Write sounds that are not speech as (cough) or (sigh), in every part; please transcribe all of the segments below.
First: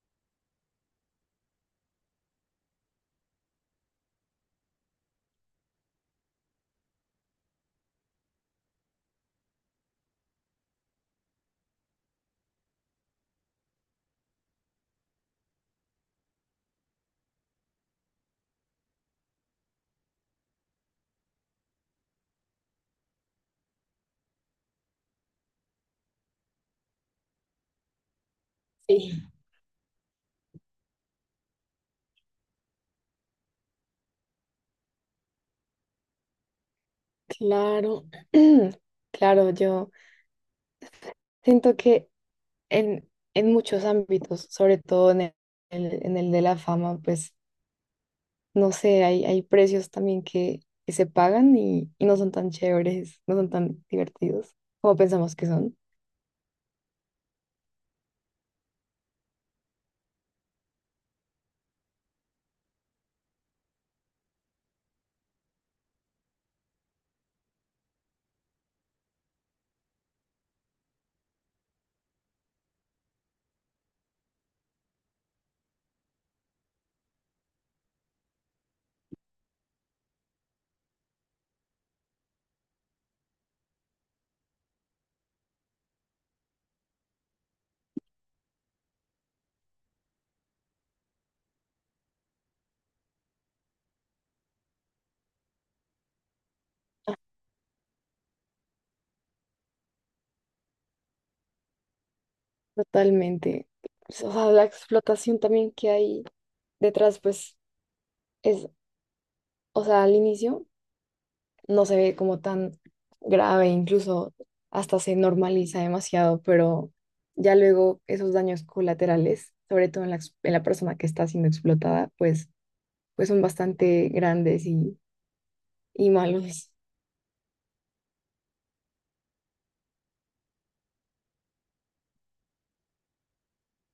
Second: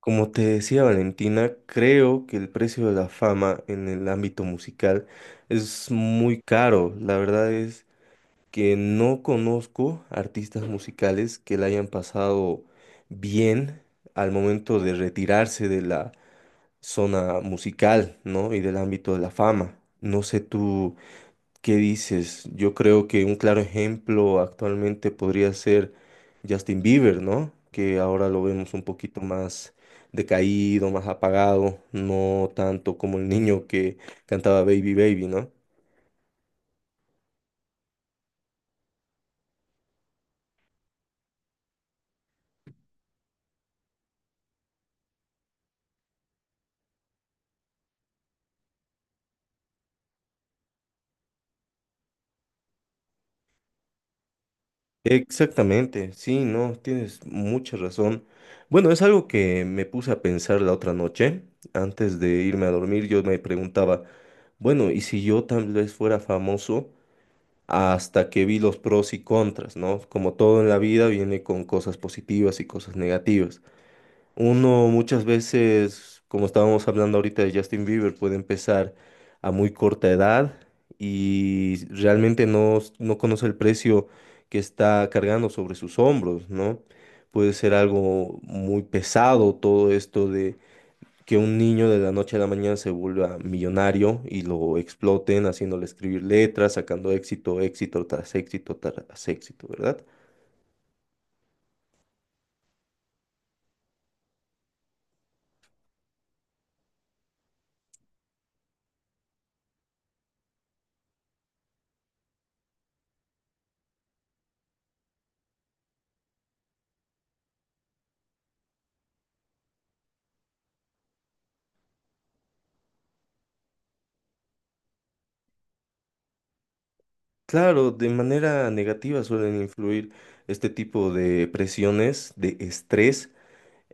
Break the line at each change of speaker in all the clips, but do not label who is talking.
Como te decía Valentina, creo que el precio de la fama en el ámbito musical es muy caro. La verdad es que no conozco artistas musicales que la hayan pasado bien al momento de retirarse de la zona musical, ¿no? Y del ámbito de la fama. No sé tú qué dices. Yo creo que un claro ejemplo actualmente podría ser Justin Bieber, ¿no? Que ahora lo vemos un
Sí,
poquito más decaído, más apagado, no tanto como el niño que cantaba Baby Baby, ¿no?
claro, (clears throat) claro, yo siento que en, en muchos ámbitos, sobre todo en en el de la fama, pues no sé, hay precios también que se pagan y no son tan chéveres, no son tan divertidos como pensamos que son.
Exactamente, sí, no, tienes mucha razón. Bueno, es algo que me puse a pensar la otra noche. Antes de irme a dormir, yo me preguntaba, bueno, ¿y si yo tal vez fuera famoso? Hasta que vi los pros y contras, ¿no? Como todo en la vida viene con cosas positivas y cosas negativas. Uno muchas veces, como estábamos hablando ahorita de Justin Bieber, puede empezar a muy corta edad y realmente no, no conoce el precio que está cargando sobre sus hombros, ¿no? Puede ser algo muy pesado todo esto de que un niño de la noche a la mañana se vuelva millonario y lo exploten haciéndole escribir letras, sacando éxito, éxito tras éxito tras éxito, ¿verdad?
Totalmente. O sea, la explotación también que hay detrás, pues es, o sea, al inicio no se ve como tan grave, incluso hasta se normaliza demasiado, pero ya luego esos daños colaterales, sobre todo en en la persona que está siendo explotada, pues, pues son bastante grandes y malos.
Claro, de manera negativa suelen influir este tipo de presiones, de estrés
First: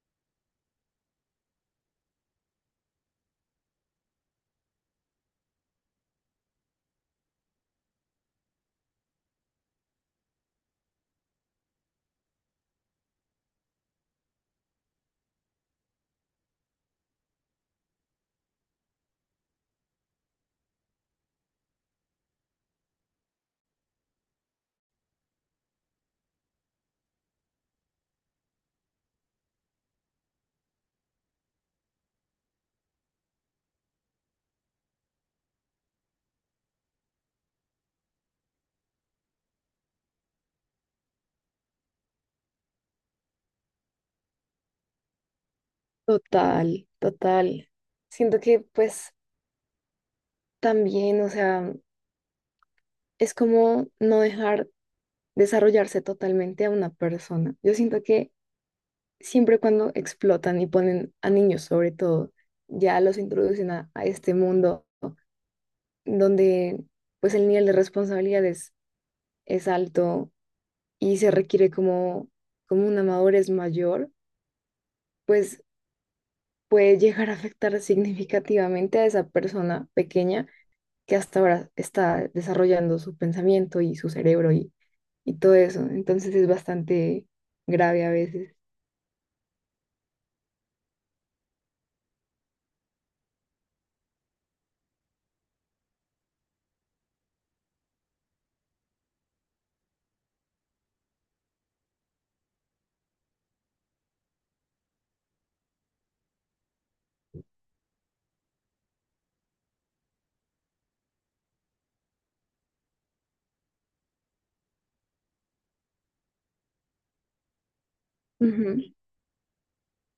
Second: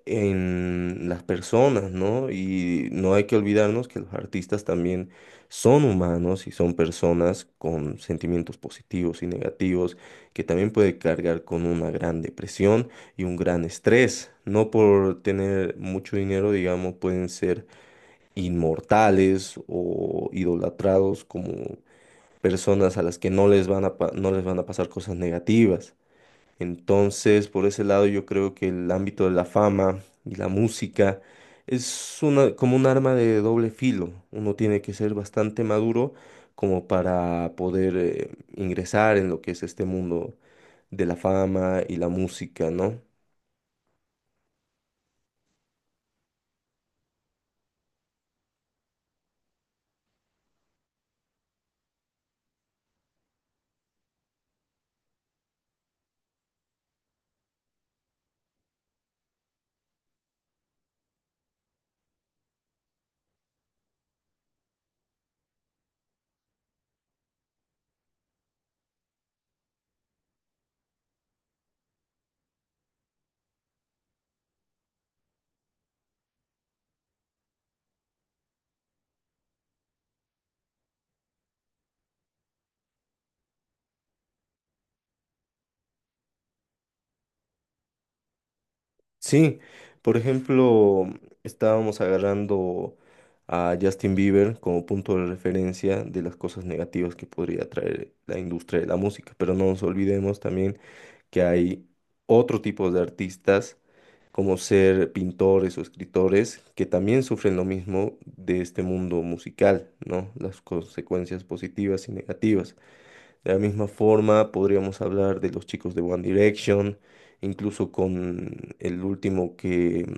en las personas, ¿no? Y no hay que olvidarnos que los artistas también son humanos y son personas con sentimientos positivos y negativos que también puede cargar con una gran depresión y un gran estrés. No por tener mucho dinero, digamos, pueden ser inmortales o idolatrados como personas a las que no les van a, no les van a pasar cosas negativas. Entonces, por ese lado, yo creo que el ámbito de la fama y la música es una, como un arma de doble filo. Uno tiene que ser bastante maduro como para poder ingresar en lo que es este mundo de la fama y la música, ¿no?
Total, total. Siento que pues también, o sea, es como no dejar desarrollarse totalmente a una persona. Yo siento que siempre cuando explotan y ponen a niños sobre todo, ya los introducen a este mundo donde pues el nivel de responsabilidades es alto y se requiere como una madurez mayor, pues puede llegar a afectar significativamente a esa persona pequeña que hasta ahora está desarrollando su pensamiento y su cerebro y todo eso. Entonces es bastante grave a veces.
Sí, por ejemplo, estábamos agarrando a Justin Bieber como punto de referencia de las cosas negativas que podría traer la industria de la música, pero no nos olvidemos también que hay otro tipo de artistas, como ser pintores o escritores, que también sufren lo mismo de este mundo musical, ¿no? Las consecuencias positivas y negativas. De la misma forma, podríamos hablar de los chicos de One Direction, incluso con
Ujú.
el último que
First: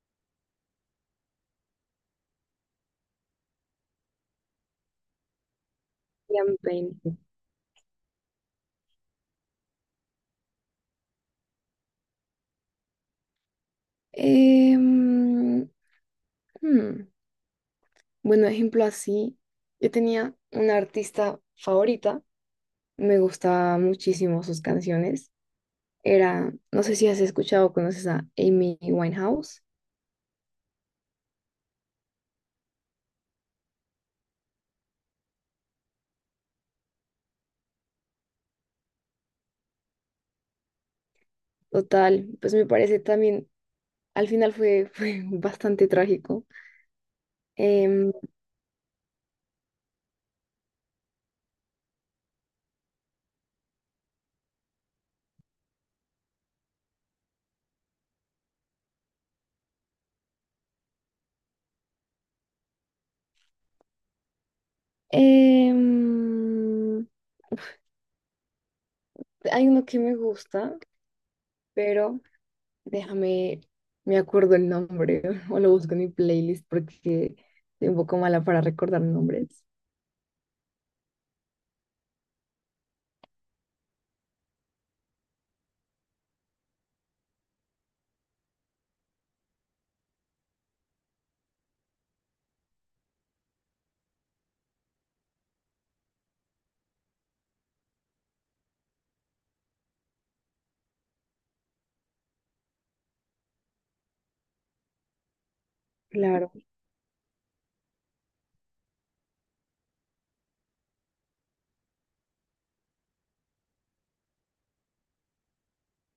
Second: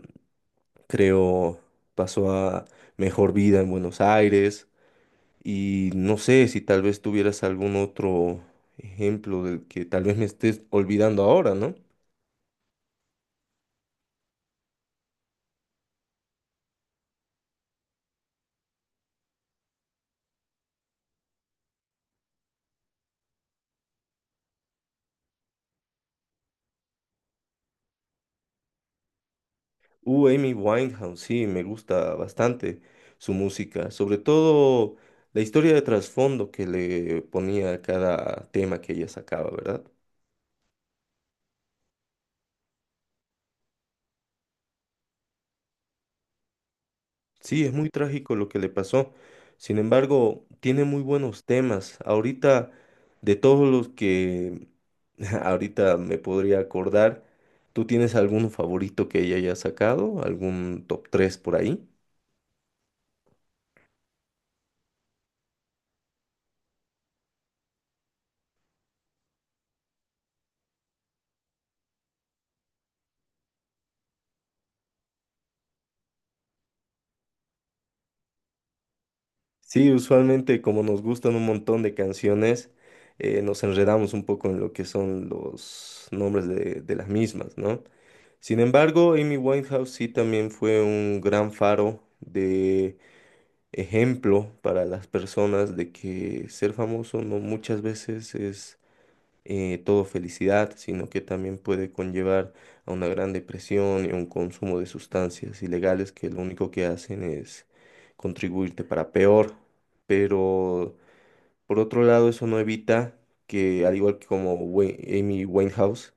creo pasó a Mejor Vida en Buenos Aires. Y no sé
Ian
si tal
Payne.
vez tuvieras algún otro ejemplo del que tal vez me estés olvidando ahora, ¿no?
Em, hmm, Bueno, ejemplo así, yo tenía una artista favorita. Me gustaban muchísimo sus canciones. Era, no sé si has escuchado o conoces a Amy Winehouse.
Amy Winehouse, sí, me gusta bastante su música, sobre todo la historia de trasfondo que le ponía a cada tema que ella sacaba, ¿verdad?
Total, pues me parece también, al final fue (laughs) bastante trágico.
Sí, es muy
Em,
trágico lo que le pasó. Sin embargo, tiene muy buenos temas. Ahorita, de todos los que (laughs) ahorita me podría acordar, ¿tú tienes alguno favorito que ella haya sacado? ¿Algún top 3 por ahí?
em, Hay uno que me gusta, pero Déjame, me acuerdo el nombre (laughs) o lo busco en mi playlist porque soy un poco mala para recordar nombres.
Sí, usualmente como nos gustan un montón de canciones, nos enredamos un poco en lo que son los nombres de las mismas, ¿no? Sin embargo, Amy Winehouse sí también fue un gran faro ejemplo para las personas de que ser famoso no muchas veces es todo felicidad, sino que también puede conllevar a una gran depresión y a un consumo de sustancias ilegales que lo
Claro.
único que hacen es contribuirte para peor. Pero por otro lado, eso no evita que, al igual que como Amy Winehouse,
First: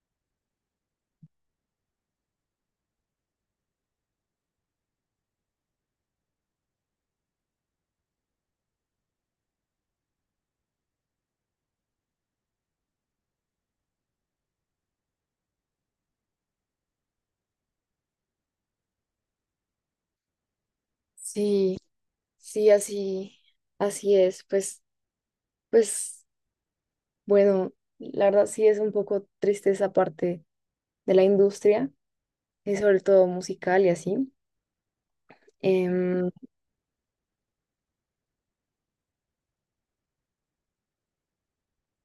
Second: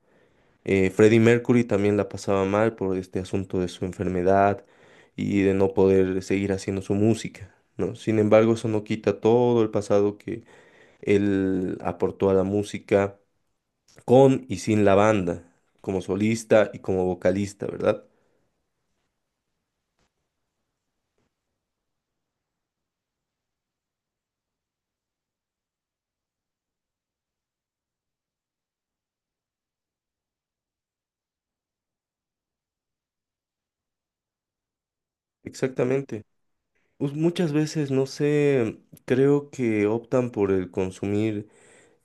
Freddie Mercury también la pasaba mal por este asunto de su enfermedad y de no poder seguir haciendo su música, ¿no? Sin embargo, eso no quita todo el pasado que él aportó a la música con y sin la banda, como solista y como vocalista, ¿verdad?
Sí, sí, así, así es. Pues, pues, bueno, la verdad sí es un poco triste esa parte de la industria, y sobre todo musical y así.
Exactamente.
Em,
Pues muchas veces, no sé, creo que optan por el consumir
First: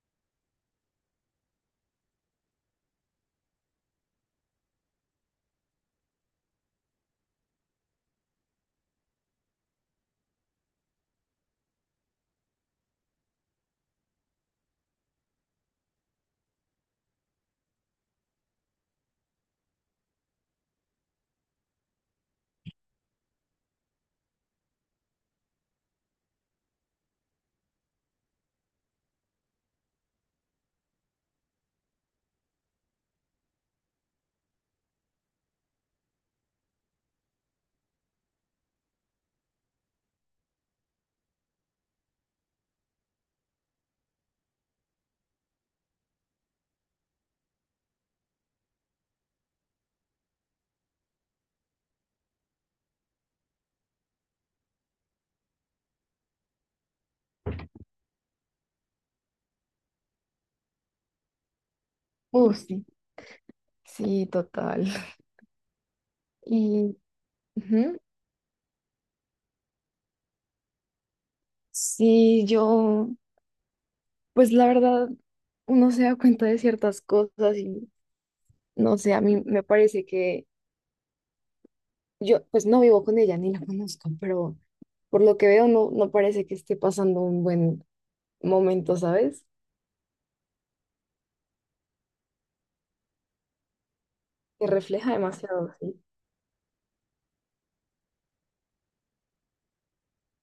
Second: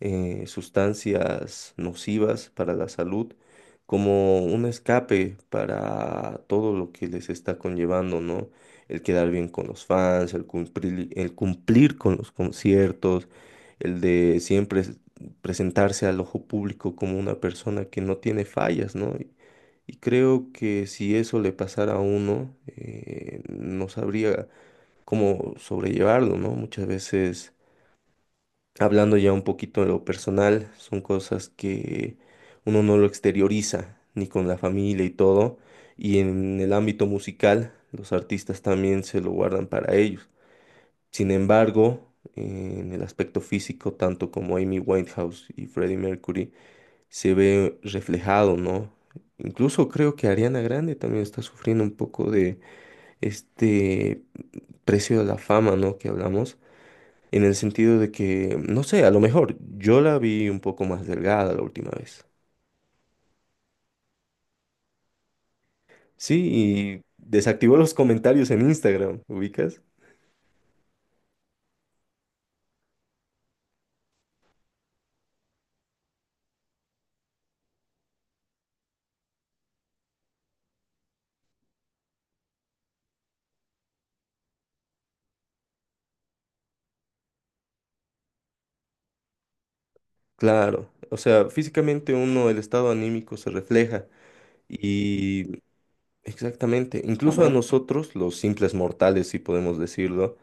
sustancias nocivas para la salud como un escape para todo lo que les está conllevando, ¿no? El quedar bien con los fans, el cumplir con los conciertos, el de siempre presentarse al ojo público como una persona que no tiene fallas, ¿no? Y creo que si eso le pasara a uno, no sabría cómo sobrellevarlo, ¿no? Muchas veces. Hablando ya un poquito de lo personal, son cosas que uno no lo exterioriza, ni con la familia y todo. Y en el ámbito musical, los artistas también se lo guardan para ellos. Sin embargo, en el aspecto físico, tanto como Amy Winehouse y Freddie Mercury, se ve reflejado, ¿no? Incluso creo que Ariana Grande también está sufriendo un poco de este precio de la fama, ¿no? Que hablamos en el sentido de que, no sé, a lo mejor yo la vi un poco más delgada la última vez.
Sí, sí, total. (laughs) Y
Sí, y desactivó los
ujú,
comentarios en Instagram, ¿ubicas?
sí, yo, pues la verdad, uno se da cuenta de ciertas cosas y no sé, a mí me parece que yo, pues no vivo con ella ni la conozco, pero por lo que veo no parece que esté pasando un buen momento, ¿sabes?
Claro, o sea, físicamente uno, el estado anímico se refleja
Que refleja
y
demasiado, sí.
exactamente, incluso a nosotros, los simples mortales, si podemos decirlo,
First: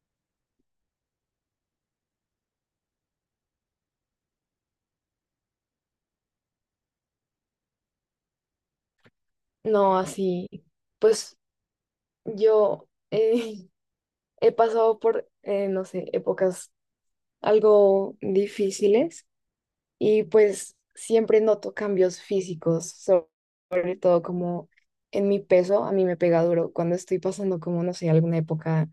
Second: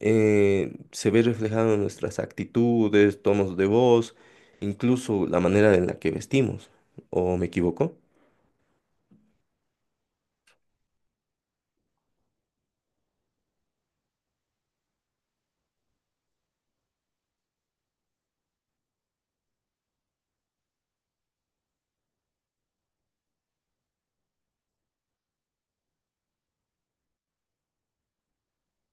se ve reflejado en nuestras actitudes, tonos de voz, incluso la manera en la que vestimos, ¿o me equivoco?
No, así, pues yo (laughs) he pasado por, no sé, épocas algo difíciles y pues siempre noto cambios físicos, sobre todo como en mi peso, a mí me pega duro cuando estoy pasando como, no sé, alguna época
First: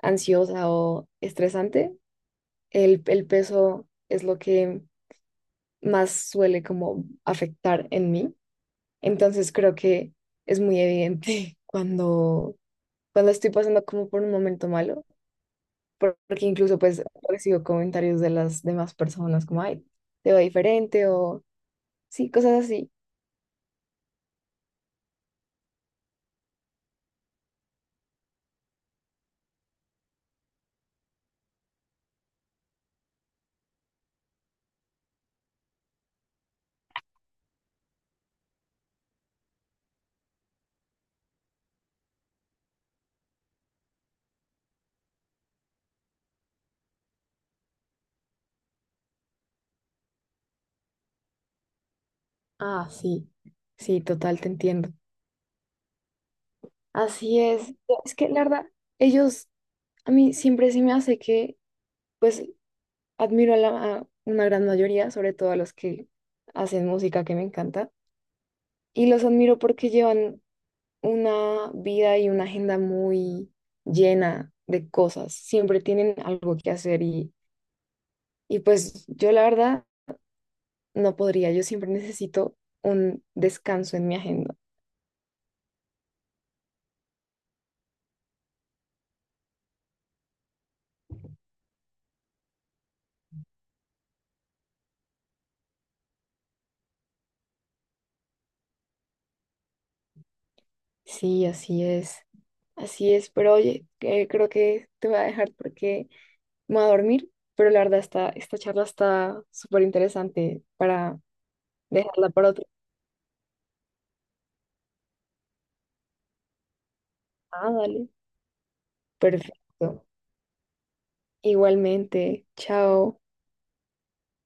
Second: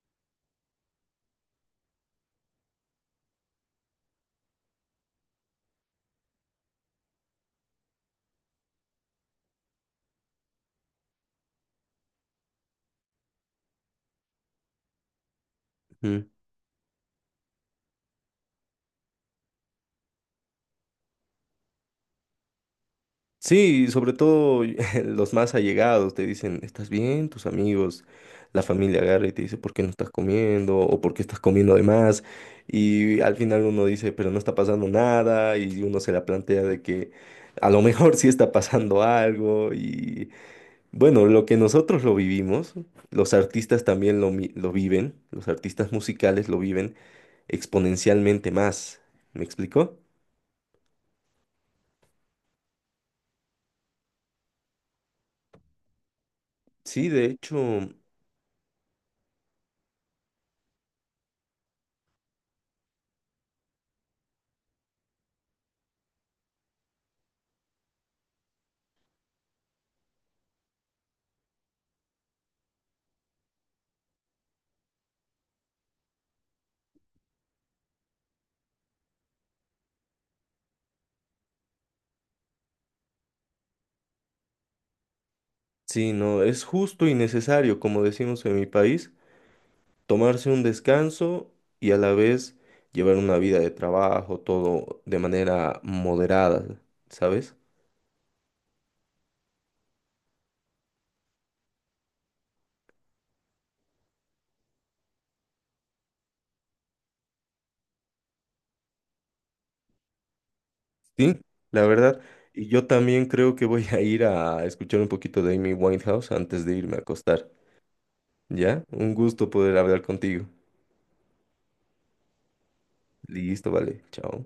ansiosa o estresante, el peso es lo que más suele como afectar en mí, entonces creo que es muy evidente (laughs) cuando estoy pasando como por un momento malo porque incluso pues recibo comentarios de las demás personas como, ay, te va diferente o sí, cosas así.
Sí, y sobre todo (laughs) los más allegados te dicen, ¿estás bien? Tus amigos, la familia agarra y te dice, ¿por qué no estás comiendo? ¿O por qué estás comiendo de más? Y al final uno dice, pero no está pasando nada y uno se la plantea de que a lo mejor (laughs) sí está pasando algo. Y bueno, lo que nosotros lo vivimos, los artistas también lo viven, los artistas musicales lo viven exponencialmente más. ¿Me explico?
Ah, sí, sí, total, te entiendo.
Sí, de
Así
hecho.
es. Es que la verdad, ellos, a mí siempre se me hace que, pues, admiro a, la, a una gran mayoría, sobre todo a los que hacen música que me encanta, y los admiro porque llevan una vida y una agenda muy llena de cosas, siempre tienen algo que hacer y... Y pues yo la verdad no podría, yo siempre necesito un descanso en mi agenda.
Sí, no, es justo y necesario, como decimos en mi país, tomarse un descanso y a la vez llevar una vida de trabajo, todo de manera moderada, ¿sabes?
Sí, así es, pero oye, creo que te voy a dejar porque me voy a dormir, pero la verdad esta charla está súper interesante para
Sí, la verdad.
dejarla para otro.
Y yo también creo que voy a ir a escuchar un poquito de Amy Winehouse antes de irme a acostar.
Ah, dale.
¿Ya? Un gusto poder hablar
Perfecto.
contigo.
Igualmente, chao.
Listo, vale. Chao.